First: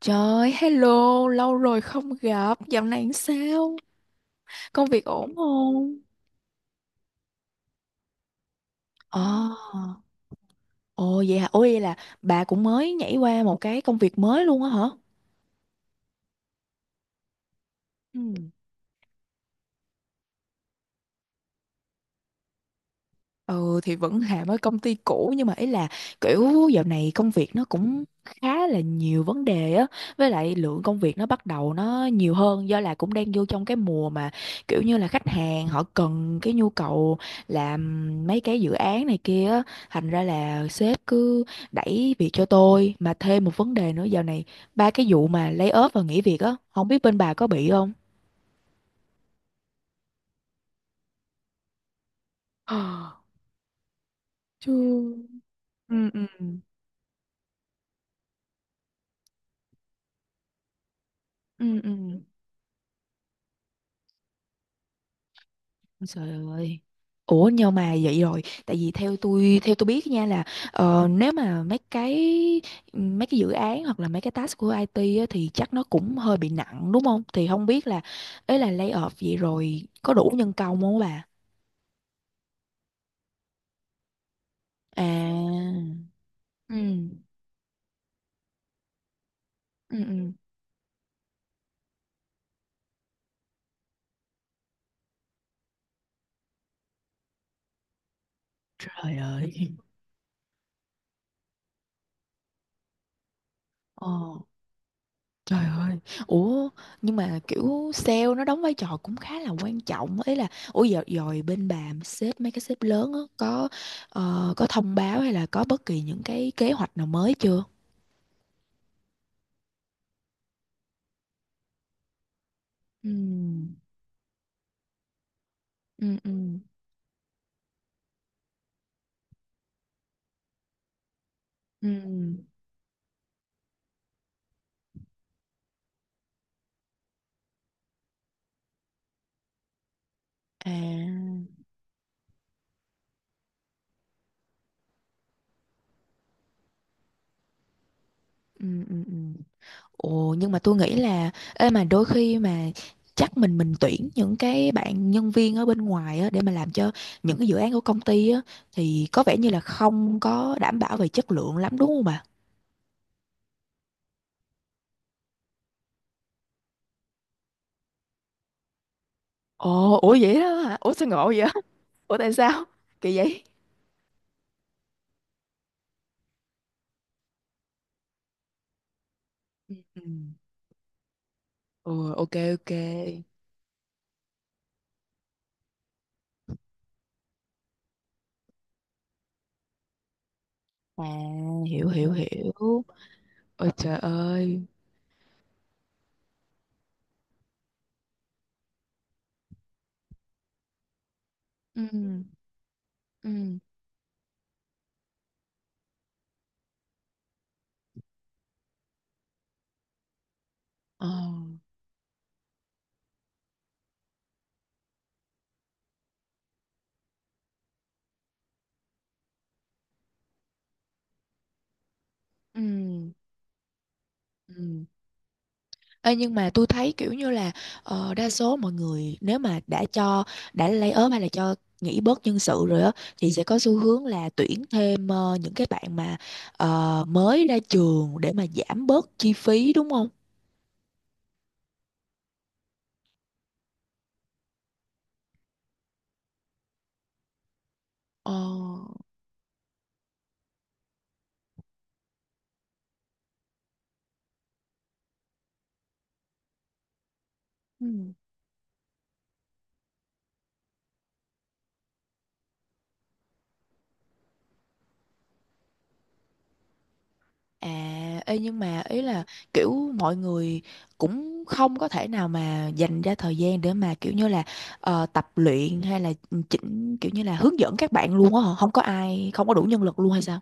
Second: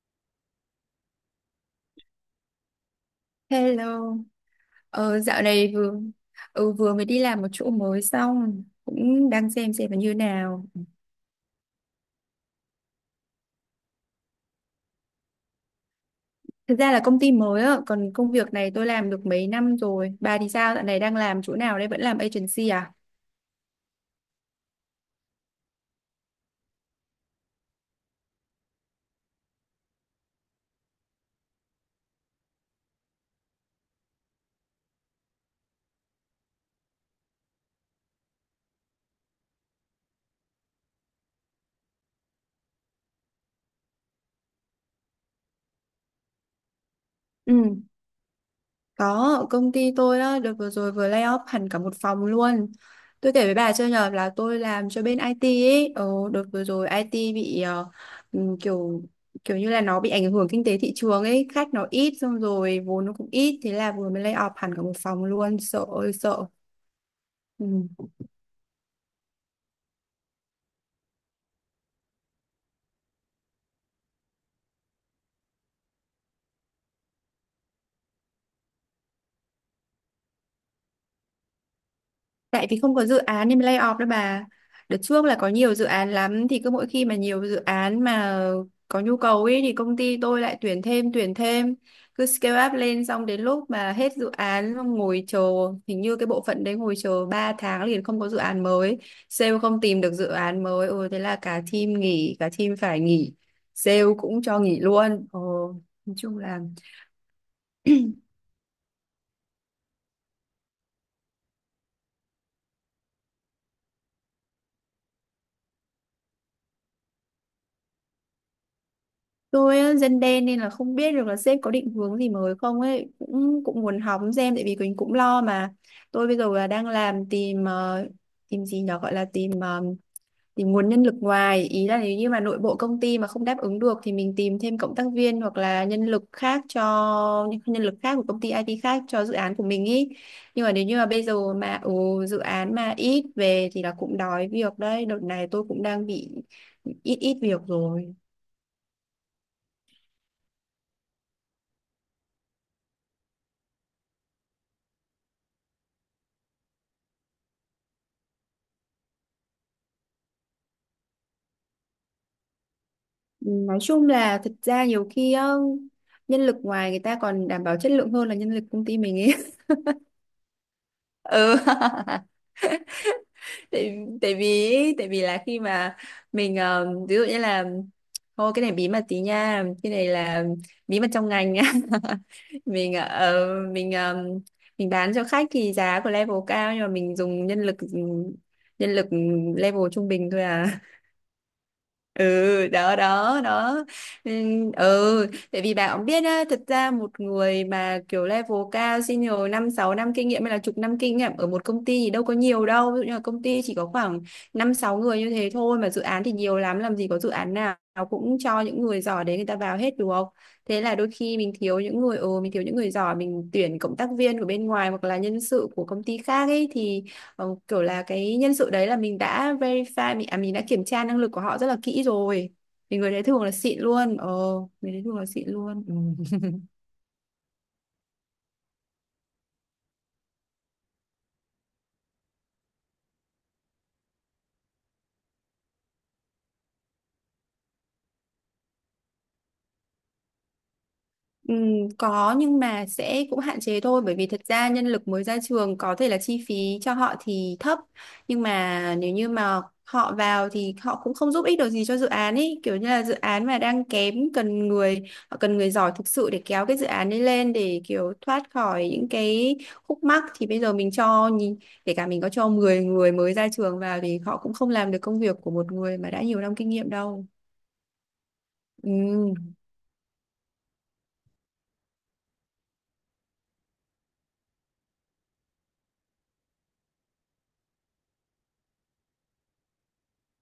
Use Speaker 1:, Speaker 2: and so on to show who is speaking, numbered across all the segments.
Speaker 1: Trời, hello, lâu rồi không gặp, dạo này làm sao?
Speaker 2: Hello.
Speaker 1: Công việc ổn
Speaker 2: Dạo này
Speaker 1: không?
Speaker 2: vừa vừa mới đi làm một chỗ mới xong
Speaker 1: Ờ,
Speaker 2: cũng đang xem là như nào.
Speaker 1: Ồ vậy hả? Ồ vậy là bà cũng mới nhảy qua một cái công việc mới luôn á hả?
Speaker 2: Thực ra là công ty mới á, còn
Speaker 1: Ừ.
Speaker 2: công việc này tôi làm được mấy năm rồi. Bà thì sao? Dạo này đang làm chỗ nào đây? Vẫn làm agency à?
Speaker 1: Ừ thì vẫn làm ở công ty cũ nhưng mà ý là kiểu dạo này công việc nó cũng khá là nhiều vấn đề á, với lại lượng công việc nó bắt đầu nó nhiều hơn do là cũng đang vô trong cái mùa mà kiểu như là khách hàng họ cần cái nhu cầu làm mấy cái dự án này kia á, thành ra là sếp cứ đẩy việc cho tôi. Mà thêm một vấn đề nữa dạo này, ba cái vụ mà lay off và nghỉ việc á, không biết bên bà có bị
Speaker 2: Ừ.
Speaker 1: không?
Speaker 2: Có, ở công ty tôi á, đợt vừa rồi vừa lay off hẳn cả một phòng luôn. Tôi kể với bà chưa nhờ là tôi làm cho
Speaker 1: Ừ.
Speaker 2: bên IT ấy. Ờ,
Speaker 1: Ừ,
Speaker 2: Đợt vừa rồi IT bị kiểu kiểu như là nó bị ảnh hưởng kinh tế thị trường ấy.
Speaker 1: ừ,
Speaker 2: Khách nó
Speaker 1: ừ.
Speaker 2: ít
Speaker 1: Ừ.
Speaker 2: xong rồi vốn nó cũng ít. Thế là vừa mới lay off hẳn cả một phòng luôn. Sợ
Speaker 1: Ôi
Speaker 2: ơi
Speaker 1: Trời
Speaker 2: sợ.
Speaker 1: ơi. Ủa nhưng mà
Speaker 2: Ừ.
Speaker 1: vậy rồi, tại vì theo tôi biết nha là nếu mà mấy cái dự án hoặc là mấy cái task của IT á, thì chắc nó cũng hơi bị nặng đúng không? Thì không biết là ấy, là lay off vậy rồi có đủ nhân công không bà?
Speaker 2: Tại vì không có dự án nên mới lay off đó bà. Đợt trước là có nhiều dự
Speaker 1: À.
Speaker 2: án lắm, thì cứ
Speaker 1: Ừ.
Speaker 2: mỗi khi mà nhiều dự án mà có nhu cầu ấy thì
Speaker 1: Ừ
Speaker 2: công ty
Speaker 1: ừ.
Speaker 2: tôi lại tuyển thêm tuyển thêm, cứ scale up lên xong đến lúc mà hết dự án xong ngồi chờ, hình như cái bộ phận đấy ngồi chờ 3 tháng liền không có dự án mới,
Speaker 1: Trời
Speaker 2: sale
Speaker 1: ơi.
Speaker 2: không tìm được dự án mới, ừ thế là cả team nghỉ, cả team phải nghỉ, sale
Speaker 1: Ờ.
Speaker 2: cũng cho nghỉ luôn.
Speaker 1: Trời
Speaker 2: Ồ,
Speaker 1: ơi,
Speaker 2: nói chung là
Speaker 1: ủa nhưng mà kiểu sale nó đóng vai trò cũng khá là quan trọng ấy, là ủa giờ rồi bên bà sếp mấy cái sếp lớn á có có thông báo hay là có bất kỳ những cái kế hoạch nào mới chưa?
Speaker 2: tôi á, dân đen nên là không biết được là sếp có định hướng gì mới không ấy,
Speaker 1: Ừ,
Speaker 2: cũng cũng muốn hóng xem tại vì mình cũng lo mà.
Speaker 1: ừ,
Speaker 2: Tôi bây giờ
Speaker 1: ừ,
Speaker 2: là đang làm tìm tìm gì nhở, gọi là tìm tìm nguồn nhân lực ngoài, ý
Speaker 1: ừ,
Speaker 2: là nếu như mà nội bộ công ty mà không đáp ứng được thì mình tìm thêm cộng tác viên hoặc là nhân lực khác cho những nhân lực khác của công ty IT khác cho dự án của mình, ý nhưng mà
Speaker 1: à,
Speaker 2: nếu như mà bây giờ mà dự án mà ít về thì là cũng đói việc đấy. Đợt này tôi cũng đang bị ít ít việc rồi.
Speaker 1: ừ, ừ, ừ. Ồ nhưng mà tôi nghĩ là ê, mà đôi khi mà chắc mình tuyển những cái bạn nhân viên ở bên ngoài á để mà làm cho những cái dự án của công ty á, thì có vẻ như là không có đảm bảo về chất lượng lắm đúng không bà?
Speaker 2: Nói chung là thật ra nhiều khi á, nhân lực ngoài người ta còn đảm bảo chất lượng hơn là nhân lực công ty mình ấy.
Speaker 1: Ồ, ủa vậy đó hả? Ủa sao ngộ vậy?
Speaker 2: Ừ.
Speaker 1: Ủa tại sao? Kỳ vậy?
Speaker 2: Tại vì ấy, tại vì là khi mà mình ví dụ như là thôi, cái này bí mật tí nha,
Speaker 1: Ừ.
Speaker 2: cái
Speaker 1: Ừ.
Speaker 2: này là bí mật trong ngành nha.
Speaker 1: Ừ, ok ok.
Speaker 2: Mình ờ, ờ, mình bán cho khách thì giá của level cao nhưng mà mình dùng nhân lực level trung bình thôi à.
Speaker 1: À, hiểu hiểu hiểu.
Speaker 2: Ừ, đó đó
Speaker 1: Ôi
Speaker 2: đó.
Speaker 1: trời
Speaker 2: Ừ
Speaker 1: ơi.
Speaker 2: ừ, tại vì bà cũng biết á, thật ra một người mà kiểu level cao senior năm sáu năm kinh nghiệm hay là chục năm kinh nghiệm ở một công ty thì
Speaker 1: Ừ
Speaker 2: đâu có nhiều đâu. Ví dụ như là công
Speaker 1: ừ.
Speaker 2: ty chỉ có khoảng năm sáu người như thế thôi mà dự án thì nhiều lắm, làm gì có dự án nào cũng cho những người giỏi đấy người ta vào hết được không. Thế là
Speaker 1: Ờ.
Speaker 2: đôi khi mình thiếu những người, mình thiếu những người giỏi, mình tuyển cộng tác viên của bên ngoài hoặc là nhân sự của công ty khác ấy, thì kiểu là cái nhân sự đấy là mình đã verify, mình đã kiểm tra năng lực của họ rất là kỹ rồi, thì người
Speaker 1: Ừ
Speaker 2: đấy thường là xịn luôn. Ờ
Speaker 1: ừ.
Speaker 2: Người đấy thường là xịn luôn.
Speaker 1: Ê,
Speaker 2: Ừ.
Speaker 1: nhưng mà tôi thấy kiểu như là đa số mọi người nếu mà đã cho đã lay ốm hay là cho nghỉ bớt nhân sự rồi á, thì sẽ có xu hướng là tuyển thêm, những cái bạn mà mới ra trường để mà giảm bớt chi phí đúng không?
Speaker 2: Có nhưng mà sẽ cũng hạn chế thôi, bởi vì thật ra nhân lực mới ra trường có thể là chi phí cho họ thì thấp,
Speaker 1: Ờ.
Speaker 2: nhưng mà nếu như mà họ vào thì họ cũng không giúp ích được gì cho dự án ấy, kiểu như là dự án mà đang kém cần người, họ cần người giỏi thực sự để kéo cái dự án ấy lên, để
Speaker 1: Ừ.
Speaker 2: kiểu thoát khỏi những cái khúc mắc. Thì bây giờ mình cho nhìn, kể cả mình có cho 10 người mới ra trường vào thì họ cũng không làm được công việc của một người mà đã nhiều năm kinh nghiệm đâu.
Speaker 1: À, ê nhưng mà ý là
Speaker 2: Ừ.
Speaker 1: kiểu mọi người cũng không có thể nào mà dành ra thời gian để mà kiểu như là tập luyện hay là chỉnh kiểu như là hướng dẫn các bạn luôn á hả? Không có ai, không có đủ nhân lực luôn hay sao?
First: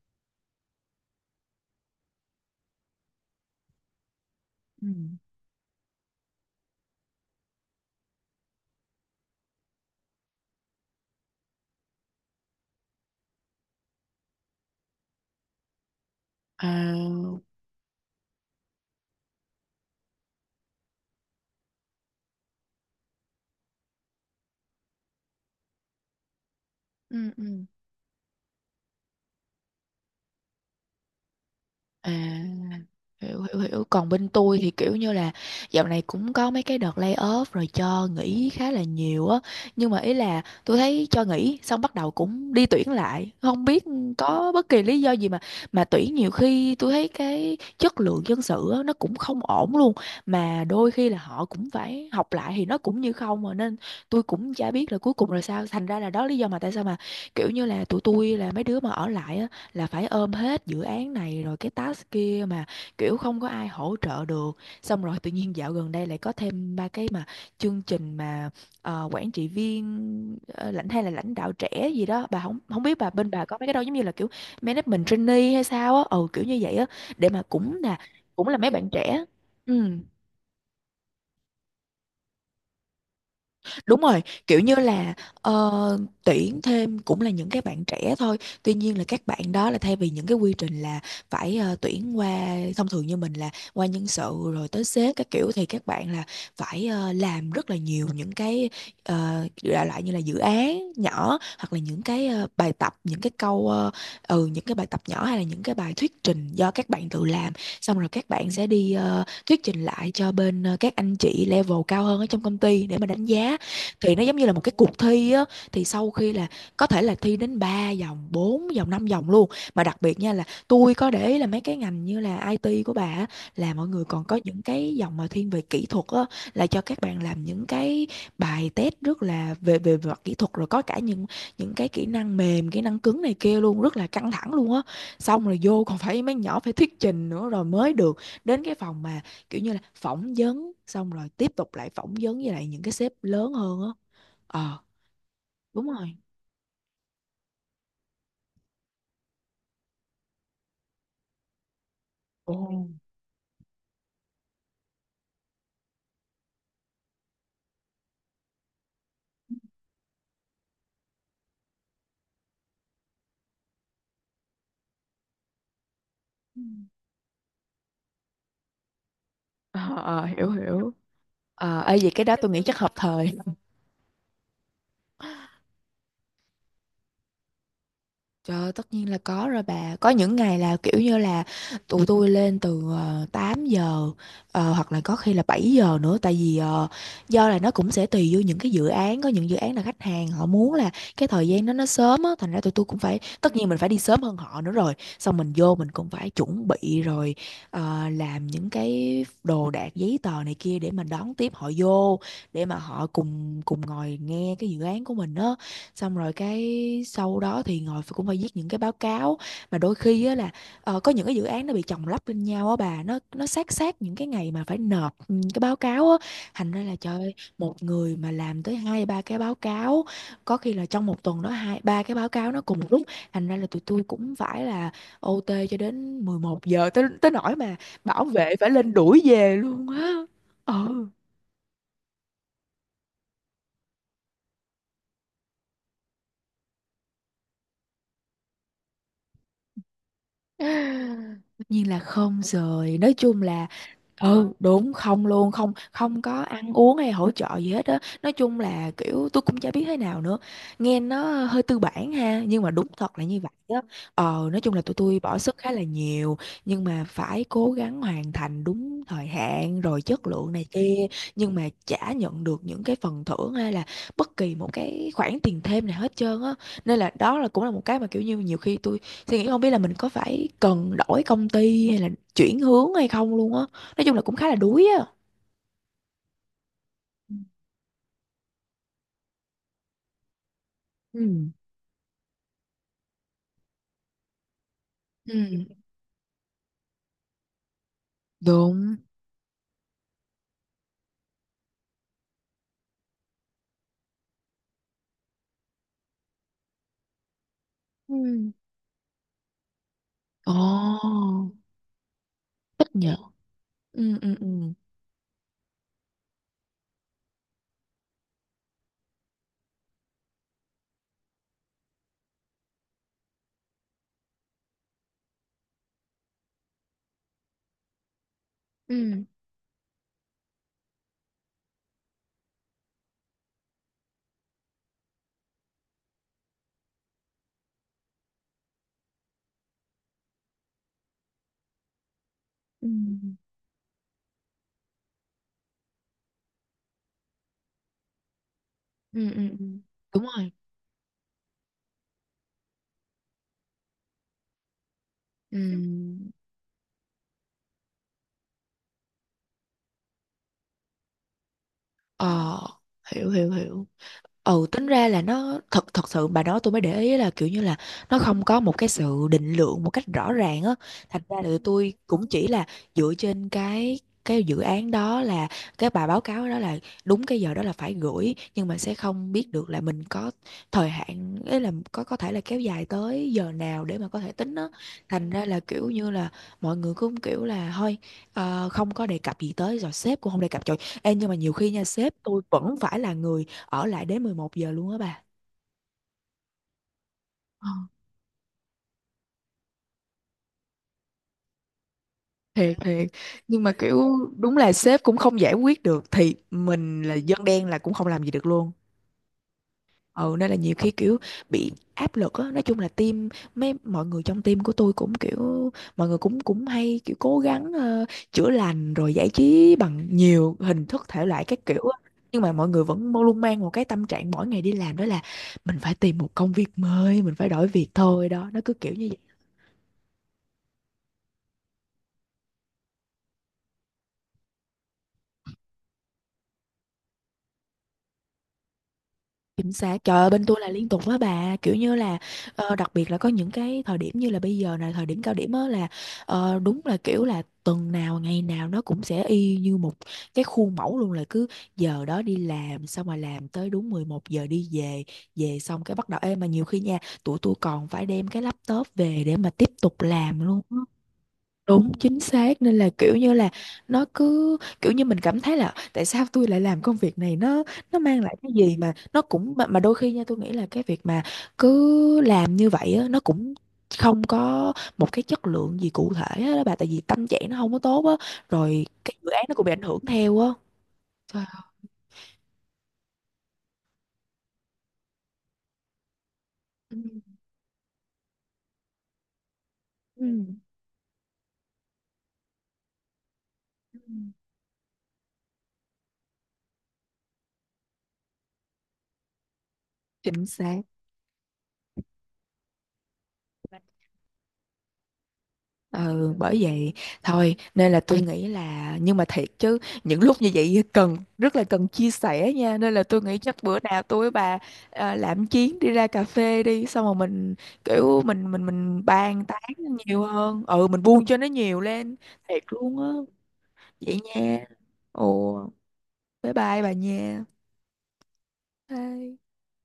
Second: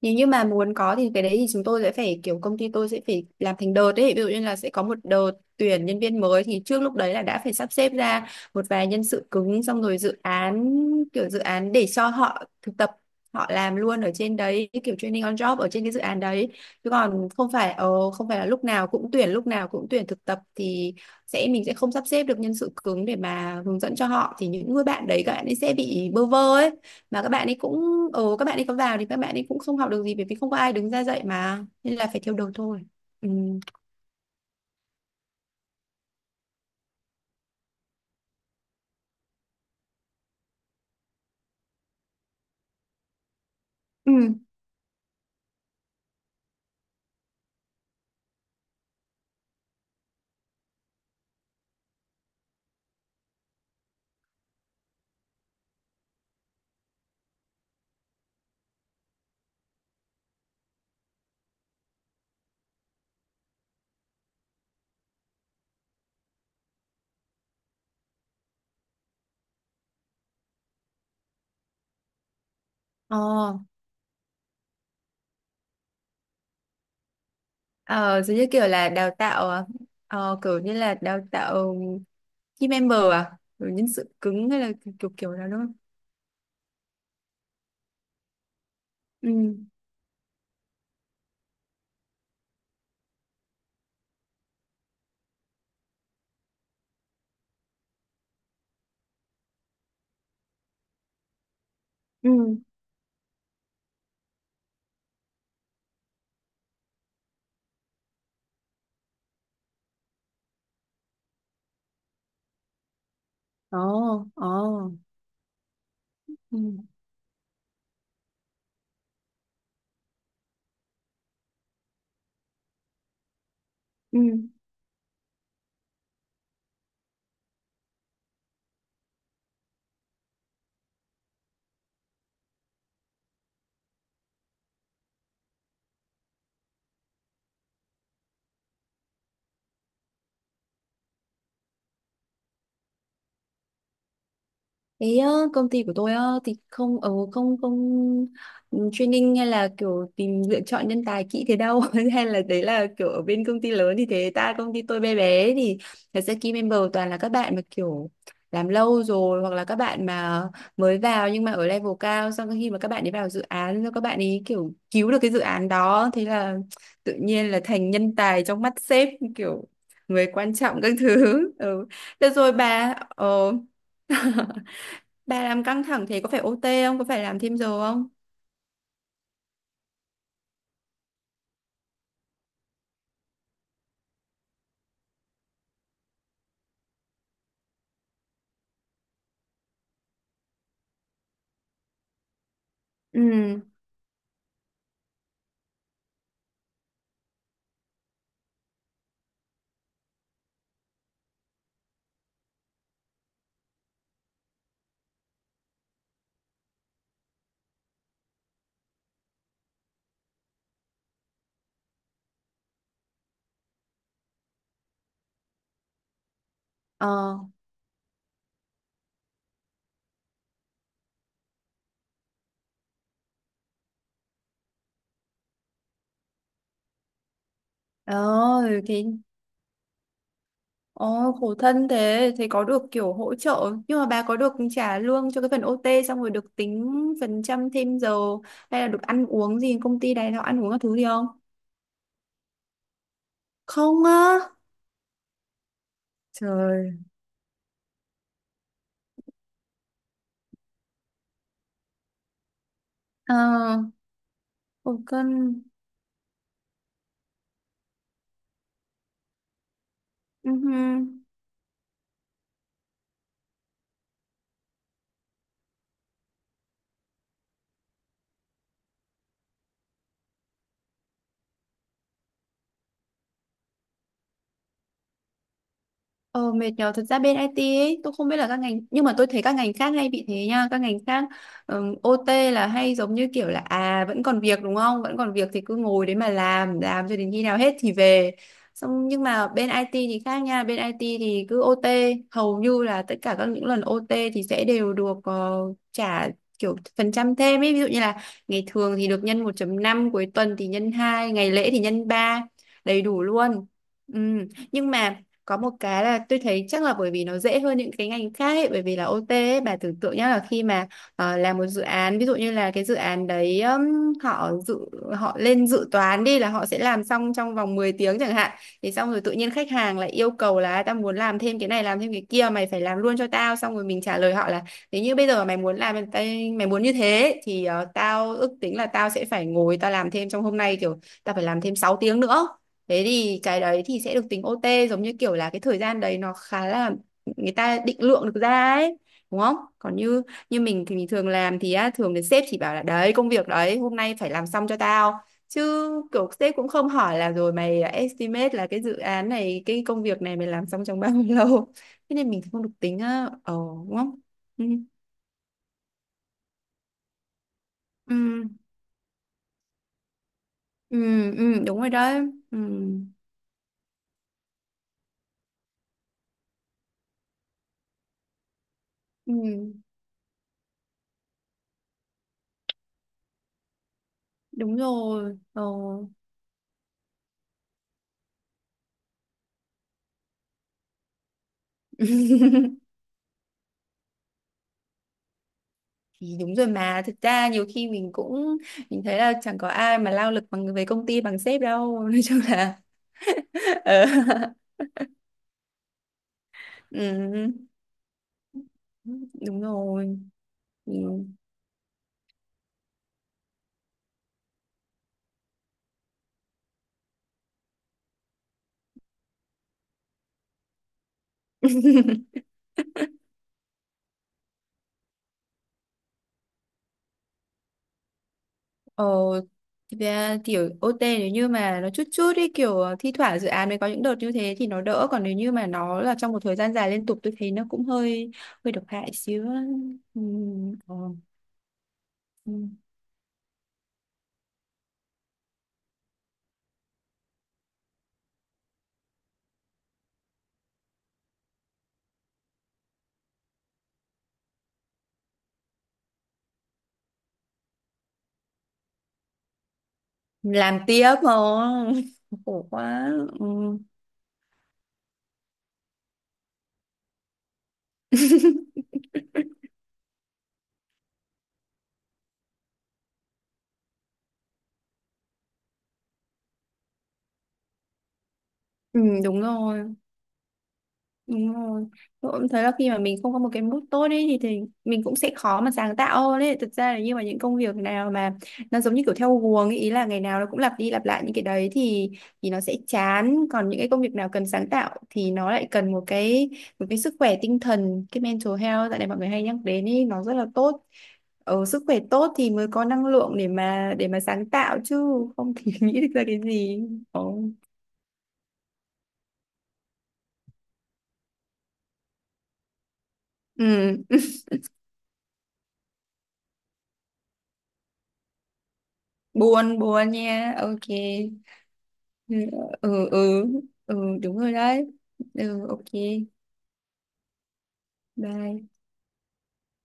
Speaker 2: Nếu như mà muốn có thì cái đấy thì chúng tôi sẽ phải kiểu công ty tôi sẽ phải làm thành đợt ấy, ví dụ như là sẽ có
Speaker 1: Ừ.
Speaker 2: một đợt tuyển nhân viên mới thì trước lúc đấy là đã phải sắp xếp ra một vài nhân sự cứng xong rồi dự án, kiểu dự án để cho họ thực tập, họ làm luôn ở trên đấy, kiểu training on job ở trên cái dự án đấy, chứ
Speaker 1: À,
Speaker 2: còn không phải không phải là lúc nào cũng tuyển, lúc nào cũng tuyển thực tập thì sẽ mình sẽ không sắp xếp được nhân sự cứng để mà hướng dẫn cho họ, thì những người bạn đấy các bạn ấy sẽ bị bơ vơ ấy. Mà các
Speaker 1: Ừ, ừ.
Speaker 2: bạn ấy cũng, ừ, các bạn ấy có vào thì các bạn ấy cũng không học được gì bởi vì không có ai đứng ra dạy mà, nên là phải theo
Speaker 1: À.
Speaker 2: đầu thôi. Ừ.
Speaker 1: Hiểu hiểu hiểu. Còn bên tôi thì kiểu như là dạo này cũng có mấy cái đợt lay off rồi cho nghỉ khá là nhiều á, nhưng mà ý là tôi thấy cho nghỉ xong bắt đầu cũng đi tuyển lại, không biết
Speaker 2: Ừ.
Speaker 1: có bất kỳ lý do gì mà tuyển nhiều khi tôi thấy cái chất lượng nhân sự á, nó cũng không ổn luôn, mà đôi khi là họ cũng phải học lại thì nó cũng như không mà, nên tôi cũng chả biết là cuối cùng là sao. Thành ra là đó lý do mà tại sao mà kiểu như là tụi tôi là mấy đứa mà ở lại á là phải ôm hết dự án này rồi cái task kia mà kiểu không có ai hỗ trợ được. Xong rồi tự nhiên dạo gần đây lại có thêm ba cái mà chương trình mà quản trị viên, lãnh hay là lãnh đạo trẻ gì đó bà, không không biết bà bên bà
Speaker 2: Ờ,
Speaker 1: có mấy cái đâu giống như là kiểu management trainee hay sao á, ừ kiểu như vậy á, để mà
Speaker 2: ờ, giống như
Speaker 1: cũng là
Speaker 2: kiểu
Speaker 1: mấy bạn
Speaker 2: là đào
Speaker 1: trẻ.
Speaker 2: tạo ờ,
Speaker 1: Ừ.
Speaker 2: ờ, kiểu như là đào tạo team member à? Kiểu nhân
Speaker 1: Đúng
Speaker 2: sự
Speaker 1: rồi,
Speaker 2: cứng
Speaker 1: kiểu
Speaker 2: hay là
Speaker 1: như
Speaker 2: kiểu
Speaker 1: là
Speaker 2: kiểu đó đúng không?
Speaker 1: ờ, tuyển thêm cũng là những cái bạn trẻ thôi. Tuy nhiên là các
Speaker 2: Ừ.
Speaker 1: bạn đó là thay vì những cái quy trình là phải tuyển qua thông thường như mình là qua nhân sự rồi tới sếp các kiểu, thì các bạn là phải làm rất là nhiều những cái đại loại như là dự án nhỏ hoặc là những cái
Speaker 2: Ừ.
Speaker 1: bài tập, những cái câu ừ những cái bài tập nhỏ hay là những cái bài thuyết trình do các bạn tự làm. Xong rồi các bạn sẽ đi thuyết trình lại cho bên các anh chị level cao hơn ở trong công ty để mà đánh giá,
Speaker 2: Ồ,
Speaker 1: thì nó giống như
Speaker 2: ồ.
Speaker 1: là một cái cuộc thi á. Thì sau khi là
Speaker 2: Ừ.
Speaker 1: có thể là thi đến 3 vòng 4 vòng 5 vòng luôn. Mà đặc biệt nha là tôi có để ý là mấy cái ngành như là IT của bà á, là mọi người
Speaker 2: Ừ.
Speaker 1: còn có những cái dòng mà thiên về kỹ thuật á, là cho các bạn làm những cái bài test rất là về về mặt kỹ thuật, rồi có cả những cái kỹ năng mềm kỹ năng cứng này kia luôn, rất là căng thẳng luôn á. Xong rồi vô còn phải mấy nhỏ phải thuyết trình nữa rồi mới được đến cái phòng mà kiểu như là phỏng vấn, xong rồi tiếp tục lại phỏng vấn với lại những cái sếp lớn hơn á. Ờ
Speaker 2: Ý á, công ty
Speaker 1: đúng
Speaker 2: của tôi
Speaker 1: rồi.
Speaker 2: á, thì không, ở không không training hay là kiểu tìm lựa chọn nhân tài kỹ thế đâu, hay là đấy
Speaker 1: Ồ.
Speaker 2: là kiểu ở bên công ty lớn thì thế, ta công ty tôi bé bé thì thật ra key member toàn là các bạn mà kiểu làm lâu rồi hoặc là các bạn mà mới vào nhưng mà ở level cao, xong khi mà các bạn ấy vào dự án rồi các bạn ấy kiểu cứu được cái dự án đó, thế là tự nhiên là thành nhân tài trong mắt sếp, kiểu
Speaker 1: Ờ, ờ,
Speaker 2: người
Speaker 1: hiểu
Speaker 2: quan trọng
Speaker 1: hiểu.
Speaker 2: các thứ.
Speaker 1: Ờ
Speaker 2: Ừ.
Speaker 1: ê vậy cái
Speaker 2: Được
Speaker 1: đó tôi
Speaker 2: rồi
Speaker 1: nghĩ chắc hợp
Speaker 2: bà.
Speaker 1: thời.
Speaker 2: Ờ Bà làm căng thẳng thế có phải OT không? Có phải làm thêm giờ không?
Speaker 1: Trời ơi, tất nhiên là có rồi bà. Có những ngày là kiểu như là tụi tôi lên từ 8 giờ, hoặc là có khi là 7 giờ nữa, tại vì do là nó cũng sẽ tùy vô những cái dự án, có những dự án là khách hàng họ muốn là cái thời gian đó nó sớm á, thành ra tụi tôi cũng phải
Speaker 2: Ừ,
Speaker 1: tất nhiên mình phải đi sớm hơn họ nữa rồi. Xong mình vô mình cũng phải chuẩn bị rồi làm những cái đồ đạc giấy tờ này kia để mà đón tiếp họ vô, để mà họ cùng cùng ngồi nghe cái dự án của mình á, xong rồi cái sau đó thì cũng phải viết những cái báo cáo. Mà đôi khi á là có những cái dự án nó bị chồng lấp lên nhau á bà, nó sát sát những cái ngày mà phải nộp ừ, cái báo cáo á, thành ra là trời ơi,
Speaker 2: ờ,
Speaker 1: một người mà làm tới hai ba cái báo cáo, có khi là trong một tuần đó hai ba cái báo cáo nó cùng một lúc. Thành ra là tụi tôi cũng phải là OT cho đến 11 giờ, tới tới nỗi mà bảo vệ phải
Speaker 2: rồi
Speaker 1: lên
Speaker 2: thì
Speaker 1: đuổi về luôn á. Ừ
Speaker 2: ôi, khổ thân thế. Thì có được kiểu hỗ trợ, nhưng mà bà có được trả lương cho cái phần OT xong rồi được tính phần trăm thêm giờ hay là được ăn uống gì, công ty này nó ăn uống các thứ gì không?
Speaker 1: tất nhiên là không rồi, nói chung là
Speaker 2: Không á.
Speaker 1: ừ đúng không luôn, không không có ăn uống
Speaker 2: Trời,
Speaker 1: hay hỗ trợ gì hết á, nói chung là kiểu tôi cũng chả biết thế nào nữa, nghe nó hơi tư bản ha, nhưng mà đúng thật là
Speaker 2: ờ,
Speaker 1: như vậy á. Ờ nói chung là tụi
Speaker 2: khổ
Speaker 1: tôi
Speaker 2: thân,
Speaker 1: bỏ sức khá là nhiều, nhưng mà phải cố gắng hoàn thành đúng thời hạn rồi chất lượng này
Speaker 2: uh
Speaker 1: kia, nhưng mà chả nhận được những cái phần thưởng hay là bất kỳ một cái khoản tiền thêm nào hết trơn á, nên là đó là cũng là một cái mà kiểu như nhiều khi tôi suy nghĩ không biết là mình có phải cần đổi công ty hay là chuyển hướng hay không luôn á, nói chung là cũng khá là đuối á.
Speaker 2: Ờ, mệt nhờ. Thật ra bên IT ấy, tôi không biết là các ngành, nhưng mà tôi thấy các ngành khác hay bị thế nha, các ngành khác
Speaker 1: Ừ.
Speaker 2: OT là hay giống như kiểu là, à, vẫn còn việc đúng không, vẫn còn việc thì cứ
Speaker 1: Ừ
Speaker 2: ngồi đấy mà làm cho đến khi nào hết thì về
Speaker 1: đúng.
Speaker 2: xong. Nhưng mà bên IT thì khác nha, bên IT thì cứ OT hầu như là tất cả các những lần OT thì sẽ đều được trả kiểu phần trăm thêm ấy, ví dụ như là
Speaker 1: Ừ.
Speaker 2: ngày thường thì được nhân 1,5, cuối tuần thì nhân
Speaker 1: Ồ
Speaker 2: 2, ngày lễ thì nhân 3,
Speaker 1: thích
Speaker 2: đầy
Speaker 1: nhờ.
Speaker 2: đủ luôn.
Speaker 1: Ừ
Speaker 2: Ừ,
Speaker 1: ừ ừ.
Speaker 2: nhưng mà có một cái là tôi thấy chắc là bởi vì nó dễ hơn những cái ngành khác ấy, bởi vì là OT ấy, bà tưởng tượng nhá, là khi mà làm một dự án ví dụ như là cái dự án đấy họ lên dự toán đi, là họ sẽ làm xong trong vòng 10 tiếng chẳng hạn, thì xong rồi
Speaker 1: Ừ.
Speaker 2: tự nhiên khách hàng lại yêu cầu là tao muốn làm thêm cái này làm thêm cái kia mày phải làm luôn cho tao, xong rồi mình trả lời họ là nếu như bây giờ mày muốn như thế thì tao ước tính là tao sẽ phải ngồi tao làm thêm trong hôm nay, kiểu tao phải làm thêm 6 tiếng nữa,
Speaker 1: Ừ.
Speaker 2: thế thì cái đấy thì sẽ được tính OT, giống như kiểu là cái thời gian đấy nó khá là người ta định lượng được ra ấy,
Speaker 1: Ừ.
Speaker 2: đúng
Speaker 1: Ừ.
Speaker 2: không?
Speaker 1: Ừ.
Speaker 2: Còn như
Speaker 1: Đúng rồi.
Speaker 2: như mình thì mình thường làm thì á, thường thì sếp chỉ bảo là đấy công việc đấy hôm nay phải làm xong cho tao, chứ
Speaker 1: Ừ.
Speaker 2: kiểu sếp cũng không hỏi là rồi mày estimate là cái dự án này cái công việc này mày làm xong trong bao nhiêu lâu, thế nên mình
Speaker 1: Ờ
Speaker 2: không được tính
Speaker 1: hiểu
Speaker 2: á,
Speaker 1: hiểu hiểu.
Speaker 2: đúng không? Ừ.
Speaker 1: Ừ tính ra là nó thật thật sự bà nói tôi mới để ý là kiểu như là
Speaker 2: Ừ,
Speaker 1: nó không có một cái sự định lượng một cách rõ ràng á,
Speaker 2: ừ,
Speaker 1: thành ra là
Speaker 2: ừ, đúng rồi
Speaker 1: tôi
Speaker 2: đấy.
Speaker 1: cũng chỉ
Speaker 2: Ừ,
Speaker 1: là dựa trên cái dự án đó là cái bài báo cáo đó là đúng cái giờ đó là phải gửi, nhưng mà sẽ không biết được
Speaker 2: ừ,
Speaker 1: là mình có thời hạn ấy là có thể là kéo dài tới giờ nào để mà có thể tính á,
Speaker 2: đúng
Speaker 1: thành
Speaker 2: rồi.
Speaker 1: ra là
Speaker 2: Ờ,
Speaker 1: kiểu như là mọi người cũng kiểu là thôi không có đề cập gì tới, rồi sếp cũng không đề cập. Trời, ê, nhưng mà nhiều khi nha
Speaker 2: ừ.
Speaker 1: sếp tôi vẫn phải là người ở lại đến 11 giờ luôn á bà.
Speaker 2: Thì đúng rồi, mà thực ra nhiều
Speaker 1: Ờ,
Speaker 2: khi mình cũng, mình thấy là chẳng có ai mà lao lực bằng về công ty bằng sếp đâu. Nói chung
Speaker 1: thiệt
Speaker 2: là
Speaker 1: thiệt nhưng mà kiểu
Speaker 2: ờ,
Speaker 1: đúng là sếp cũng không giải quyết được thì mình là dân
Speaker 2: ừ,
Speaker 1: đen là cũng không làm gì được luôn.
Speaker 2: đúng rồi.
Speaker 1: Ừ nên là nhiều khi kiểu
Speaker 2: Ừ,
Speaker 1: bị áp lực á, nói chung là team mấy mọi người trong team của tôi cũng kiểu mọi người cũng cũng hay kiểu cố gắng chữa lành rồi giải trí bằng nhiều hình thức thể loại các kiểu á, nhưng mà mọi người vẫn luôn mang một cái tâm trạng mỗi ngày đi làm, đó là mình phải tìm một công việc mới, mình phải đổi việc thôi, đó nó cứ kiểu
Speaker 2: ờ
Speaker 1: như vậy.
Speaker 2: thực ra kiểu OT nếu như mà nó chút chút ấy, kiểu thi thoảng dự án mới có những đợt như thế thì nó đỡ, còn nếu như mà nó là trong một thời gian dài liên tục tôi thấy nó cũng hơi hơi độc hại xíu á.
Speaker 1: Chính xác, trời
Speaker 2: Ừ.
Speaker 1: ơi bên tôi là liên
Speaker 2: ờ,
Speaker 1: tục á bà kiểu như là
Speaker 2: ừ.
Speaker 1: đặc biệt là có những cái thời điểm như là bây giờ này, thời điểm cao điểm á là đúng là kiểu là tuần nào ngày nào nó cũng sẽ y như một cái khuôn mẫu luôn là cứ giờ đó đi làm, xong mà làm tới đúng 11 giờ đi về, về xong cái bắt đầu ê mà nhiều khi nha tụi tôi còn phải đem cái laptop về để mà tiếp tục làm luôn.
Speaker 2: Làm tiếp
Speaker 1: Đúng
Speaker 2: không?
Speaker 1: chính xác,
Speaker 2: Khổ
Speaker 1: nên là
Speaker 2: quá.
Speaker 1: kiểu như
Speaker 2: Ừ.
Speaker 1: là nó cứ kiểu như mình cảm thấy là tại sao tôi lại làm công việc này, nó mang lại cái gì mà nó cũng mà đôi khi nha tôi nghĩ là cái việc mà cứ làm như vậy á, nó cũng không có một cái chất lượng gì cụ thể á đó bà, tại vì tâm trạng nó không có tốt á, rồi
Speaker 2: Ừ,
Speaker 1: cái dự
Speaker 2: đúng
Speaker 1: án nó cũng bị ảnh
Speaker 2: rồi.
Speaker 1: hưởng theo á. Trời
Speaker 2: Đúng
Speaker 1: ơi.
Speaker 2: rồi. Tôi cũng thấy là khi mà mình không có một cái mood tốt ấy thì mình cũng sẽ khó mà sáng tạo hơn ấy. Thực ra
Speaker 1: Ừ.
Speaker 2: là như mà những công việc nào mà nó giống như kiểu theo guồng ấy, ý là ngày
Speaker 1: Ừ.
Speaker 2: nào nó cũng lặp đi lặp lại những cái đấy, thì nó sẽ chán. Còn những cái
Speaker 1: Ừ.
Speaker 2: công việc nào cần sáng tạo thì nó lại cần một cái sức khỏe tinh thần, cái mental health tại này mọi người hay nhắc đến ấy, nó rất
Speaker 1: Chính
Speaker 2: là
Speaker 1: xác.
Speaker 2: tốt. Ở sức khỏe tốt thì mới có năng lượng để mà sáng tạo chứ không thì nghĩ được ra
Speaker 1: Ừ,
Speaker 2: cái
Speaker 1: bởi
Speaker 2: gì.
Speaker 1: vậy
Speaker 2: Ồ.
Speaker 1: thôi nên là tôi nghĩ là nhưng mà thiệt chứ những lúc như vậy cần rất là cần chia sẻ nha, nên là tôi nghĩ chắc bữa nào
Speaker 2: Ừ,
Speaker 1: tôi với bà à, làm chuyến đi ra cà phê đi, xong rồi mình kiểu mình bàn tán
Speaker 2: buồn buồn
Speaker 1: nhiều
Speaker 2: nha.
Speaker 1: hơn. Ừ
Speaker 2: Ok.
Speaker 1: mình buông cho nó nhiều lên,
Speaker 2: Ừ,
Speaker 1: thiệt luôn á.
Speaker 2: ừ, ừ, ừ,
Speaker 1: Vậy
Speaker 2: đúng rồi
Speaker 1: nha.
Speaker 2: đấy.
Speaker 1: Ồ
Speaker 2: Ừ, ok,
Speaker 1: bye bye bà nha.
Speaker 2: bye
Speaker 1: Bye.